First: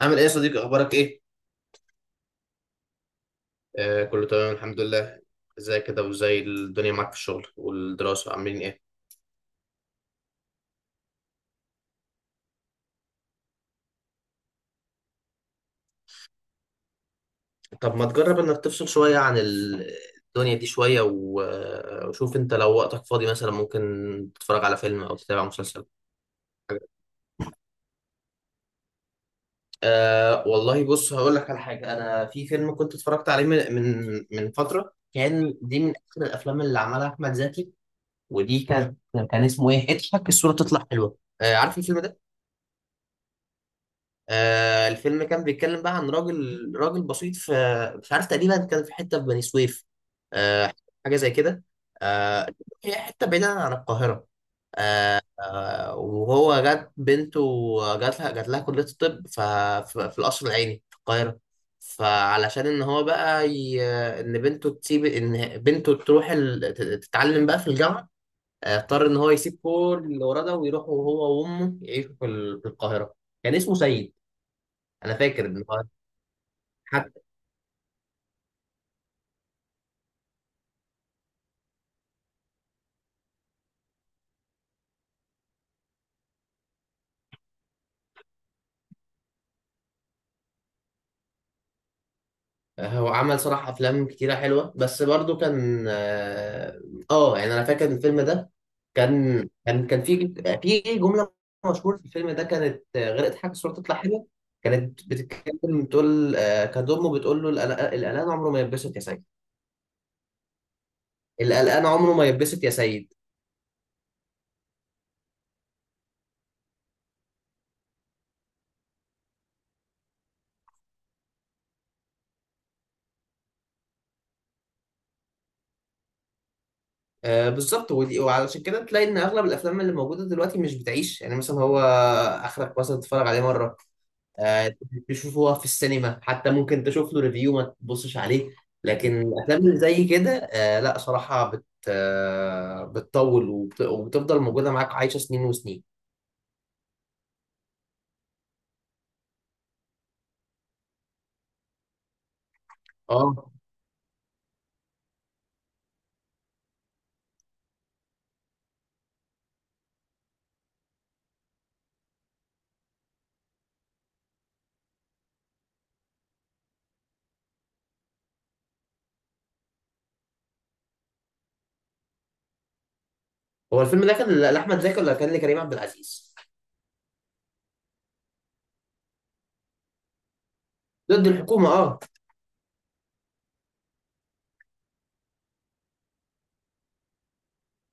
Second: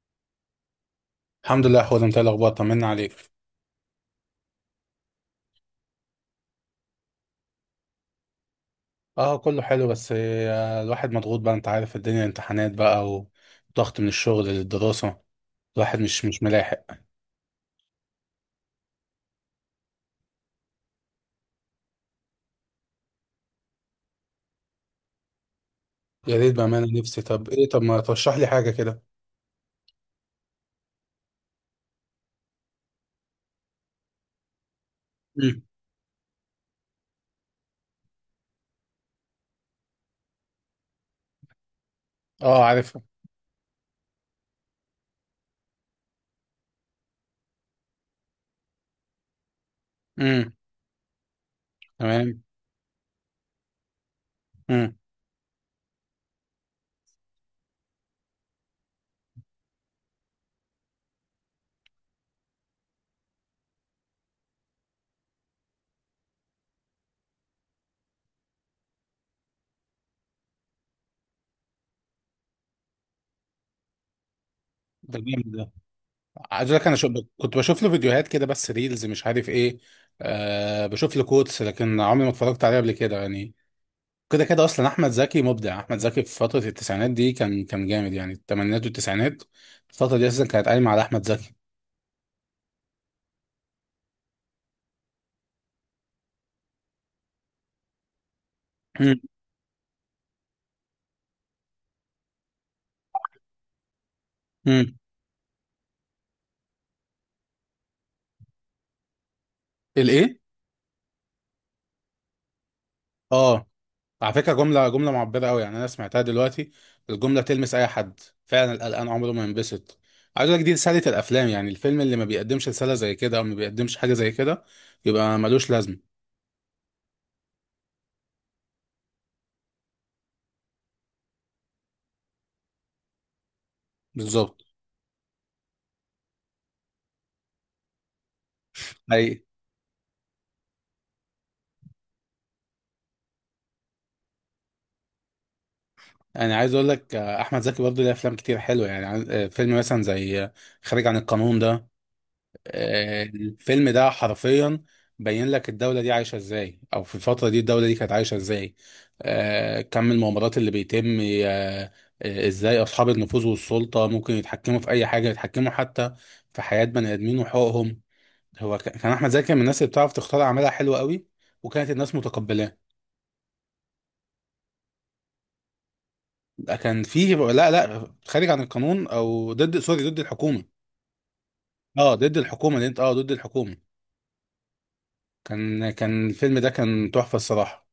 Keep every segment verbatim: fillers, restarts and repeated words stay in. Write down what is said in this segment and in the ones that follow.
عامل ايه يا صديقي، اخبارك ايه؟ الحمد لله، حوده. انت ايه الاخبار؟ طمنا عليك. آه، كله تمام الحمد لله. ازاي كده، وازاي الدنيا معاك في الشغل والدراسة، عاملين ايه؟ اه، كله حلو، بس آه، الواحد مضغوط بقى، انت عارف، الدنيا امتحانات بقى. وضغط من الشغل للدراسة. الواحد مش مش ملاحق. طب ما تجرب انك تفصل شوية عن ال- الدنيا دي شوية، و- وشوف انت، لو وقتك فاضي مثلا ممكن تتفرج على فيلم او تتابع مسلسل. يا ريت، بأمانة نفسي. طب ايه، طب ما ترشح لي حاجة كده؟ آه، والله بص، هقول لك على حاجة. انا في فيلم كنت اتفرجت عليه من من من فترة، كان امم. دي من اخر الافلام اللي عملها احمد زكي. ودي كان، كان اسمه ايه؟ اضحك الصورة تطلع حلوة. آه، عارف الفيلم ده؟ اه، عارفها. آه، الفيلم كان بيتكلم بقى عن راجل، راجل بسيط في، مش عارف، تقريبا كان في حته في بني سويف. امم. آه، حاجه زي كده. تمام. آه، هي حته بعيده عن القاهره. امم. آه، وهو جات بنته، جات لها جات لها كليه الطب ف- ف- في القصر العيني في القاهره. فعلشان ان هو بقى ي... ان بنته تسيب ان بنته تروح ال... تت- تتعلم بقى في الجامعه، آه، اضطر ان هو يسيب كل اللي وراه ده ويروح هو وامه يعيشوا في ال- في القاهره. كان اسمه سيد. انا ده فاكر جامد ان ده. هو عايز اقول لك، انا شو حتى، كنت بشوف له فيديوهات كده، بس ريلز مش عارف ايه. آه بشوف له كوتس، لكن عمري ما اتفرجت عليه قبل كده يعني. كده كده، اصلا احمد زكي مبدع. احمد زكي في فتره التسعينات دي كان كان جامد، يعني الثمانينات والتسعينات، الفتره دي اساسا كانت قايمه على احمد زكي. هو عمل صراحة أفلام كتيرة حلوة، بس برضو كان آه آه، يعني أنا فاكر الفيلم ده امم. كان، كان كان في، في جملة مشهورة في الفيلم ده، كانت، آه، غير اضحك الصورة تطلع حلوة، امم. كانت بتتكلم بتقول، آه، كانت أمه بتقول له القلق- القلقان عمره ما يتبسط يا سيد. الايه؟ القلقان عمره ما يتبسط يا سيد. اه. على فكره جمله جمله معبره قوي، يعني انا سمعتها دلوقتي، الجمله تلمس اي حد. فعلا القلقان عمره ما ينبسط. عايز اقول لك، دي رساله الافلام. يعني الفيلم اللي ما بيقدمش رساله زي كده، او ما بيقدمش حاجه زي كده، يبقى ملوش لازمه. آه، بالظبط. ودي- وعلشان كده تلاقي إن أغلب الأفلام اللي موجودة دلوقتي مش بتعيش، يعني مثلا هو آخرك مثلا تتفرج عليه مرة، بالظبط. آه، تشوفه في السينما، حتى ممكن تشوف له ريفيو ما تبصش عليه. لكن اي، الافلام اللي زي كده، آه، لا صراحه بت آه، بتطول، وبت- وبتفضل موجوده معاك عايشه سنين وسنين. انا عايز اقول لك، آه، احمد زكي برضه ليه افلام كتير حلوه، يعني عن- آه، فيلم مثلا زي آه، خارج عن القانون ده. آه، اه. الفيلم ده حرفيا بين لك الدولة دي عايشة ازاي، او في الفترة دي الدولة دي كانت عايشة ازاي. آه، كم المؤامرات اللي بيتم. آه، آه، ازاي اصحاب النفوذ والسلطة ممكن يتحكموا في اي حاجة، يتحكموا حتى في حياة بني ادمين وحقوقهم. هو ك- كان احمد زكي من الناس اللي بتعرف تختار اعمالها، حلوة قوي، وكانت الناس متقبلاه. هو الفيلم ده كان ل- لاحمد زكي ولا كان لكريم عبد العزيز؟ ده كان فيه، لا لا، خارج عن القانون، او ضد، سوري، ضد الحكومة. ضد الحكومه، اه. اه، ضد الحكومة اللي انت، اه، ضد الحكومة. كان كان الفيلم ده كان تحفة الصراحة.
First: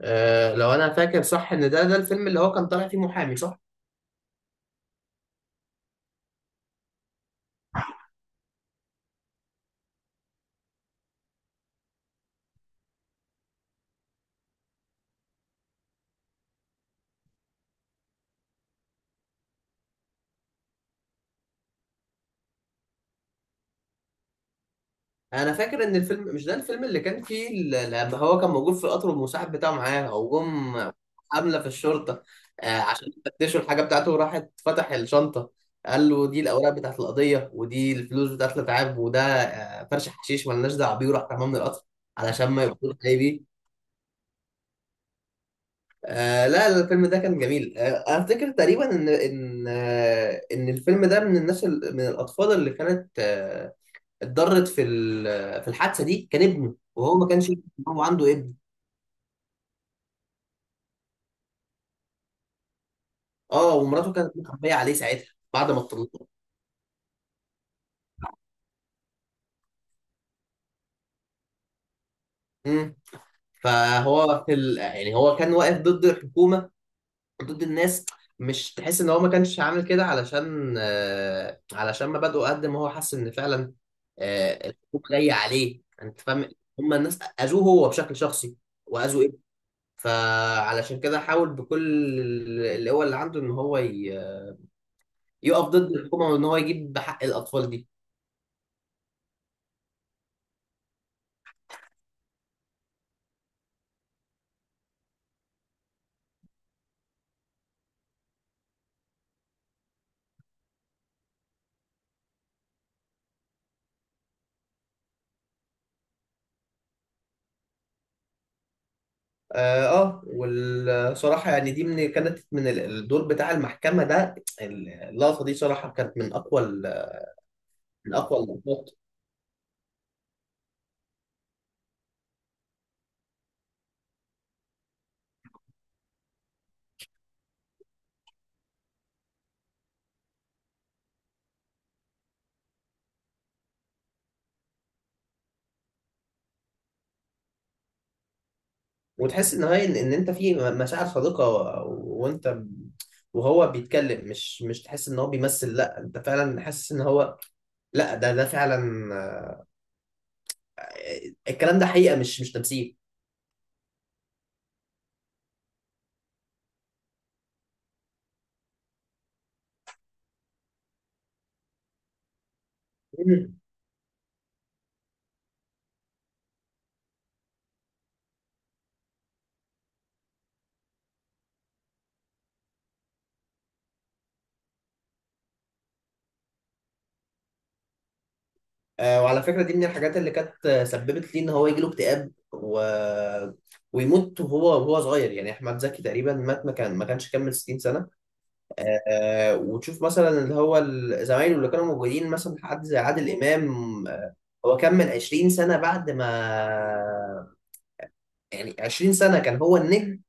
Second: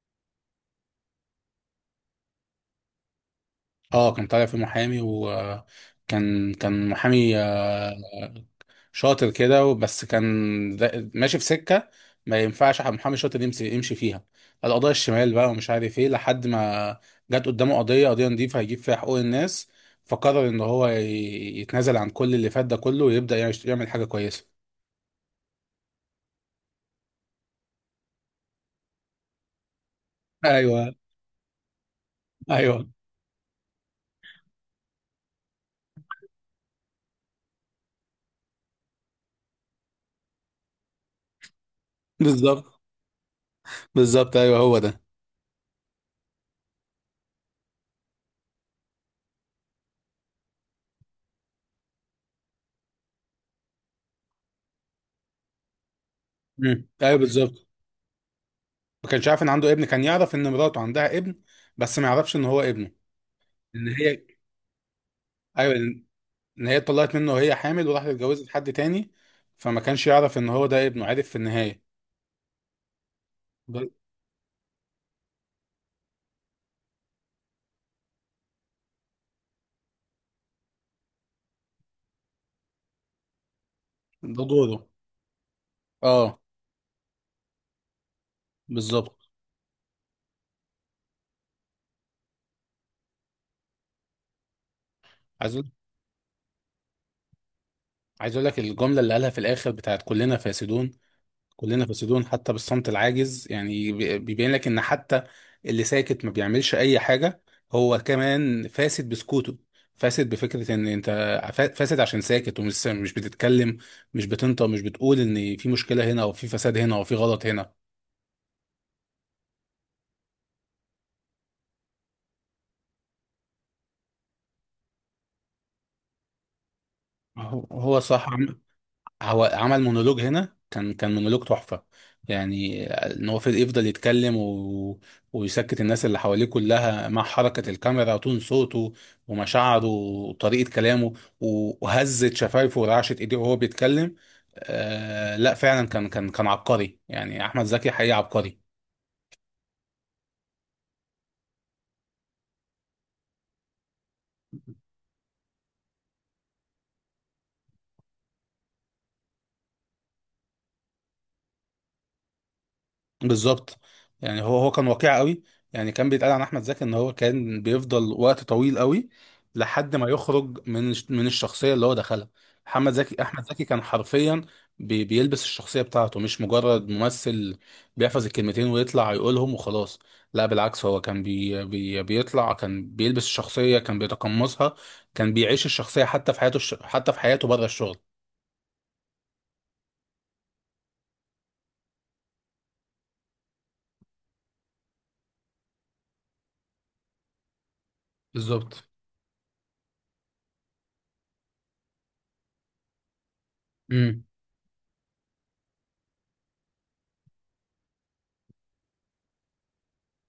آه، لو انا فاكر صح، ان ده ده الفيلم اللي هو كان طالع فيه محامي، صح؟ اه، كان طالع في محامي، وكان كان محامي شاطر كده بس كان، دا- ماشي في سكة. ما ينفعش حد- محامي شاطر يمشي يمشي فيها القضايا الشمال بقى ومش عارف ايه، لحد ما جت قدامه قضية قضية نضيفة هيجيب فيها حقوق الناس. فقرر ان هو ي- يتنازل عن كل اللي فات ده كله، ويبدأ يعيش- يعمل حاجة كويسة. انا فاكر ان الفيلم، مش ده الفيلم اللي كان فيه ال- لما هو كان موجود في القطر، والمساعد بتاعه معاه، وجم ايوه، حمله في الشرطه، ايوه. آه، عشان يفتشوا الحاجه بتاعته، وراحت فتح الشنطه، قال له دي الاوراق بتاعت القضيه، ودي الفلوس بتاعت الاتعاب، وده آه، فرش حشيش ملناش دعوه بيه، وراح رماه من القطر علشان ما بالظبط. يبقوش جاي بيه. بالظبط، ايوه هو ده. آه لا لا، الفيلم ده كان جميل. آه، افتكر تقريبا ان، ان آه ان الفيلم ده من الناس، ال- من الاطفال اللي كانت، آه، اتضرت في ال- في الحادثه دي، كان ابنه، مم. وهو ايوه، ما كانش يعرف بالظبط. ان هو عنده ابن. ما كانش عارف ان عنده ابن، كان يعرف ان مراته عندها ابن، بس ما يعرفش ان هو ابنه. اه، ان ومراته هي. كانت مخبيه عليه ساعتها بعد ايوه. ما اتطلقوا. ان هي اتطلقت منه وهي حامل، وراحت اتجوزت حد تاني، فما كانش يعرف ان هو ده ابنه، عارف، في النهايه. امم. ده فهو في ال... يعني هو كان واقف ضد الحكومه، ضد الناس. مش تحس ان هو ما كانش عامل كده علشان آه علشان مبادئه، قد ما هو حس ان فعلا، ده آه دوره. الحكومه جايه عليه، انت اه. فاهم؟ هم الناس اذوه هو بشكل شخصي، بالظبط. واذوا ابنه، فعلشان كده حاول بكل ال- القوة اللي عنده ان هو ي... عايز يقف اقول ضد الحكومة، وإن هو يجيب حق الأطفال دي. عايز اقول لك الجمله اللي قالها في الاخر، بتاعت كلنا فاسدون. كلنا فاسدون حتى بالصمت العاجز، يعني بي- بيبين لك ان حتى اللي ساكت ما بيعملش اي حاجه، هو كمان فاسد بسكوته، فاسد بفكره ان انت فا- فاسد عشان ساكت ومش مش بتتكلم، مش بتنطق، مش بتقول ان في مشكله هنا، او في فساد هنا، او في غلط هنا. آه آه، والصراحة يعني دي، من كانت من ال- الدور بتاع المحكمة ده، ال- اللقطة دي صراحة كانت من أقوى، ال- هو هو من صح. أقوى اللقطات. هو عمل مونولوج هنا، كان كان مونولوج تحفة. يعني ان هو في- يفضل يتكلم، و... ويسكت الناس اللي حواليه كلها، مع حركة الكاميرا وتون صوته ومشاعره وطريقة كلامه، و- وهزت شفايفه ورعشت ايديه وهو بيتكلم. آه لا، فعلا كان كان كان عبقري، يعني احمد زكي حقيقي عبقري. وتحس إن هي، إن إن أنت في مشاعر صادقة، و- وأنت ب- وهو بيتكلم. مش مش تحس إن هو بيمثل، لا أنت فعلا حاسس إن هو، لا ده، ده فعلا، آه، الكلام ده حقيقة، مش مش تمثيل. بالظبط، يعني هو هو كان واقعي قوي. يعني كان بيتقال عن احمد زكي ان هو كان بيفضل وقت طويل قوي لحد ما يخرج من الش- من الشخصيه اللي هو دخلها. محمد زكي احمد زكي كان حرفيا بي بيلبس الشخصيه بتاعته، مش مجرد ممثل بيحفظ الكلمتين ويطلع يقولهم وخلاص. لا بالعكس، هو كان بي بي بيطلع، كان بيلبس الشخصيه، كان بيتقمصها، كان بيعيش الشخصيه حتى في حياته الش- حتى في حياته بره الشغل. آه، وعلى فكرة دي من الحاجات اللي كانت، آه، سببت لي ان هو يجيله اكتئاب و... ويموت وهو وهو صغير. يعني احمد زكي تقريبا مات، ما كان ما كانش كمل ستين سنة. بالظبط، آه، آه، وتشوف مثلا اللي هو ال- زمايله اللي كانوا موجودين، مثلا حد زي عادل امام، آه، هو كمل عشرين سنة بعد ما، يعني عشرين سنة كان هو النجم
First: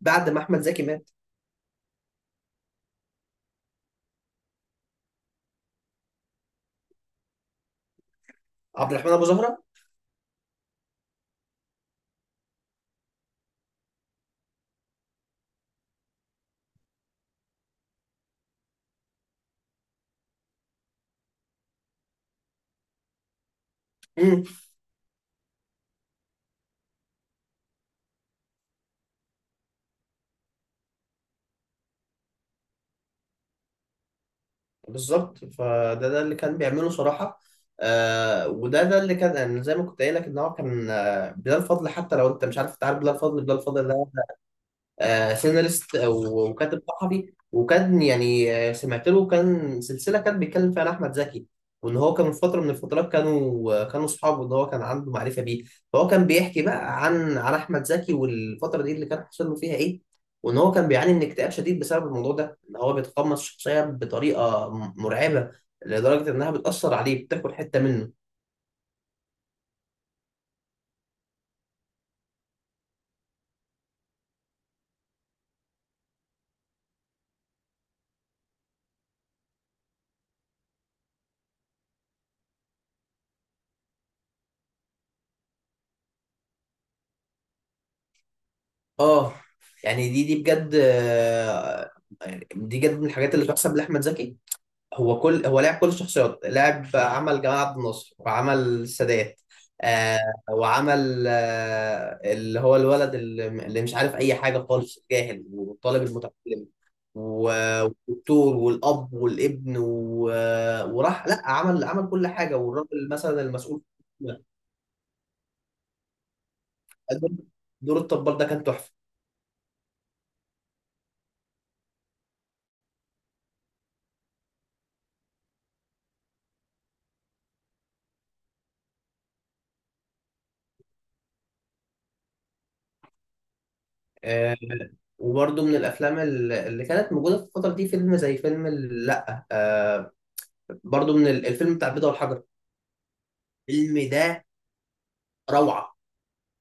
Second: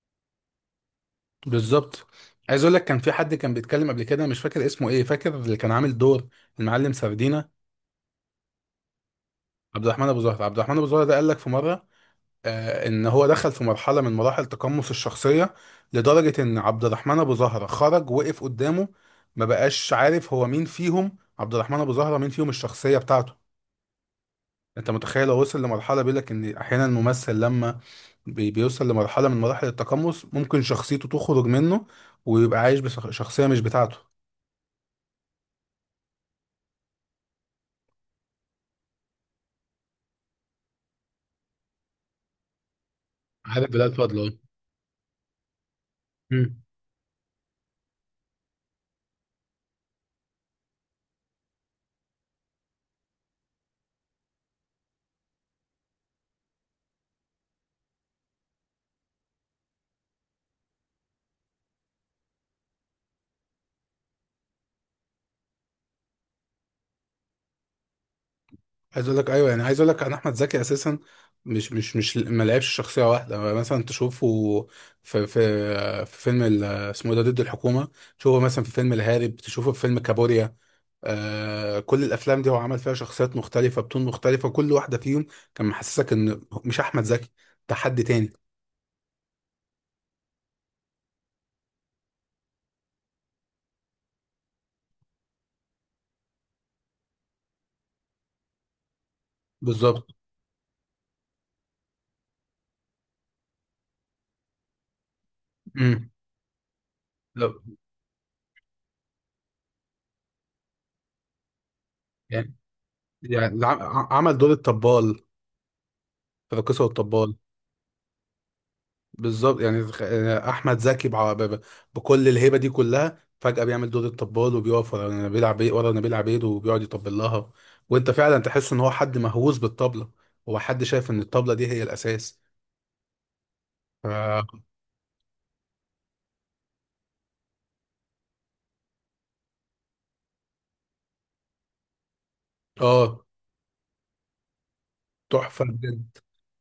بعد ما احمد زكي مات. بالظبط. عايز اقول لك، كان في حد كان بيتكلم قبل كده، مش فاكر اسمه ايه، فاكر اللي كان عامل دور المعلم سردينة. عبد الرحمن ابو زهرة. عبد الرحمن ابو زهر، عبد الرحمن ابو زهر ده قال لك في مره، آه ان هو دخل في مرحله من مراحل تقمص الشخصيه، لدرجه ان عبد الرحمن ابو زهر خرج وقف قدامه، ما بقاش عارف هو مين فيهم، عبد الرحمن ابو زهر مين فيهم الشخصيه بتاعته. انت متخيل؟ هو وصل لمرحله، بيقول لك ان احيانا الممثل لما بي- بيوصل لمرحله من مراحل التقمص، ممكن شخصيته تخرج منه ويبقى عايش بشخصيه مش بتاعته. بالظبط، فده ده اللي كان بيعمله صراحة. آه، وده ده اللي كان، يعني زي ما كنت قايل لك ان هو كان، آه، بلال فضل، حتى لو انت مش عارف، تعرف بلال فضل. بلال عارف بلال فضل فضل، اه. آه سيناريست او مم. وكاتب صحفي، وكان يعني، آه، سمعت له كان سلسله كان بيتكلم فيها عن احمد زكي، وان هو كان في فتره من الفترات كانوا، آه، كانوا اصحابه، ان هو كان عنده معرفه بيه. فهو كان بيحكي بقى عن، عن احمد زكي والفتره دي اللي كان حصل له فيها ايه، وان هو كان بيعاني من اكتئاب شديد بسبب الموضوع ده، ان هو بيتقمص الشخصيه بطريقه، م- مرعبه، لدرجه انها بتاثر عليه، بتاكل حته منه. عايز اقول لك، ايوه، يعني عايز اقول لك، انا احمد زكي اساسا مش مش مش ما لعبش شخصيه واحده، مثلا تشوفه في في في فيلم ال- اسمه إيه ده؟ ضد الحكومه. تشوفه مثلا في فيلم الهارب، تشوفه في فيلم كابوريا. آه كل الافلام دي هو عمل فيها شخصيات مختلفه، بتون مختلفه، كل واحده فيهم كان محسسك ان مش احمد زكي، ده حد تاني. اه، يعني دي دي بجد، آه، يعني دي بجد من الحاجات اللي تحسب لاحمد زكي. هو كل هو لعب كل الشخصيات، لعب عمل جمال عبد الناصر، وعمل السادات، بالظبط. آه، وعمل آه اللي هو الولد، اللي اللي مش عارف اي حاجه خالص جاهل، والطالب امم. المتعلم، لا. و- والدكتور والاب والابن و... وراح لا، عمل عمل كل يعني حاجه، والراجل مثلا يعني المسؤول، الع- ع- عمل دور الطبال في الراقصه والطبال. دور الطبال ده كان تحفه. بالظبط، يعني تخ- يعني احمد زكي بع- ب- ب- بكل الهيبه دي كلها، فجاه بيعمل دور الطبال، وبيقف ورا نبيل عبيد، ورا نبيل عبيد، وبيقعد يطبل لها، وانت فعلا تحس ان هو حد مهووس بالطبله، هو حد شايف ان الطبله دي هي الاساس. ف... آه، وبرده من الافلام ال- اللي كانت موجوده في الفتره دي، فيلم زي فيلم ال- لا آه برده من ال- الفيلم بتاع البيضه والحجر. اه. الفيلم ده تحفه روعه. بجد.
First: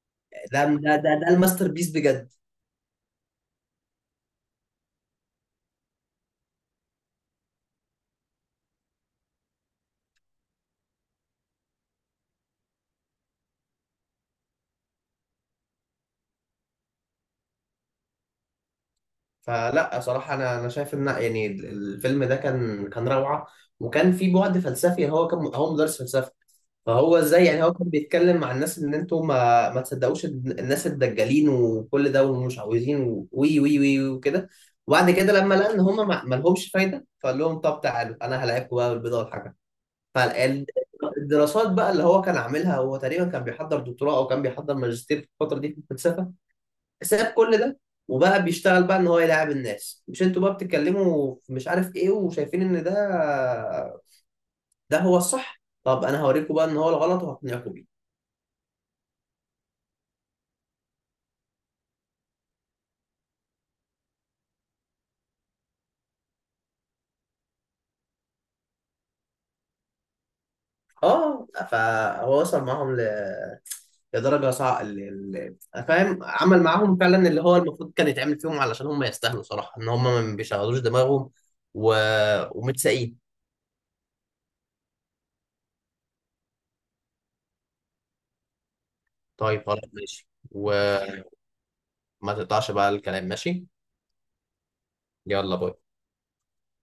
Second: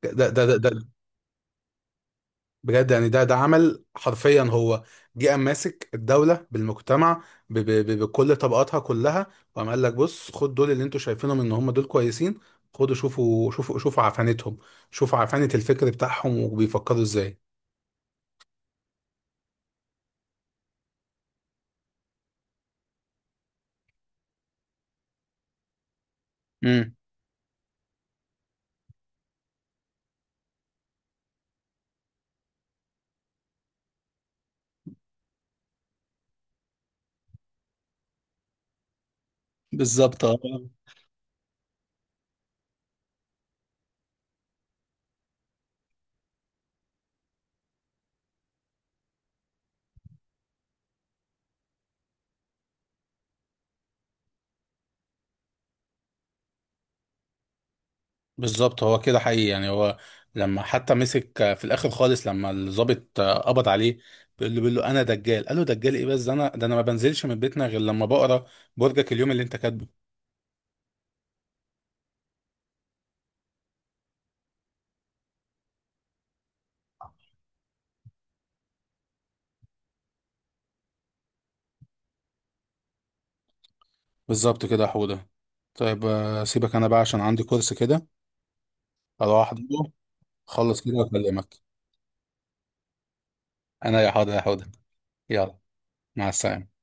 ده ده ده ده ده ده ده, ده الماستر بيس بجد. بجد، يعني ده ده عمل حرفيا، هو جه قام ماسك الدولة بالمجتمع ب ب ب بكل طبقاتها كلها، وقام قال لك بص، خد دول اللي انتوا شايفينهم ان هم دول كويسين، خدوا شوفوا، شوفوا، شوفوا عفانتهم، شوفوا عفانة الفكر بتاعهم وبيفكروا ازاي. فلا صراحه، انا انا شايف ان، يعني الفيلم ده كان، كان روعه، وكان في بعد فلسفي. يعني هو كان، هو مدرس فلسفه. امم. فهو ازاي، يعني هو كان بيتكلم مع الناس ان انتوا ما ما تصدقوش الن- الناس الدجالين وكل ده، ومش عاوزين و- وي وي وي وكده. وبعد كده لما لقى ان هم ما ما لهمش فايده، فقال لهم طب تعالوا انا هلاعبكم بقى بالبيضه والحاجه. بالظبط، هو. فالدراسات بقى اللي هو كان عاملها، هو تقريبا كان بيحضر دكتوراه او كان بيحضر ماجستير في الفتره دي في الفلسفه، ساب كل ده، وبقى بيشتغل بقى ان هو يلاعب الناس. مش انتوا بقى بتتكلموا في مش عارف ايه، وشايفين ان ده ده هو الصح؟ طب انا هوريكم بقى ان هو الغلط، وهقنعكم بيه. بالظبط، هو كده حقيقي، يعني هو لما حتى مسك، آه، في الاخر خالص، لما الضابط، آه، قبض عليه، بيقول له بيقول له انا دجال، قال له دجال ايه بس؟ ده انا ده انا ما بنزلش من بيتنا غير لما بقرا برجك اليوم اللي انت كاتبه. اه، فهو وصل معاهم ل... لدرجه صعبه ال... ال... فاهم، عمل معاهم فعلا اللي هو المفروض كان يتعمل فيهم، علشان هم يستاهلوا صراحه ان هم ما بيشغلوش دماغهم و... ومتساقين. بالظبط كده يا حودة. طيب، آه، سيبك انا بقى عشان عندي كورس كده اروح طيب خلاص احضره، ماشي، اخلص كده وما واكلمك. تقطعش بقى الكلام، ماشي. انا، يا حاضر يا حودة. يلا يلا. باي. مع السلامة.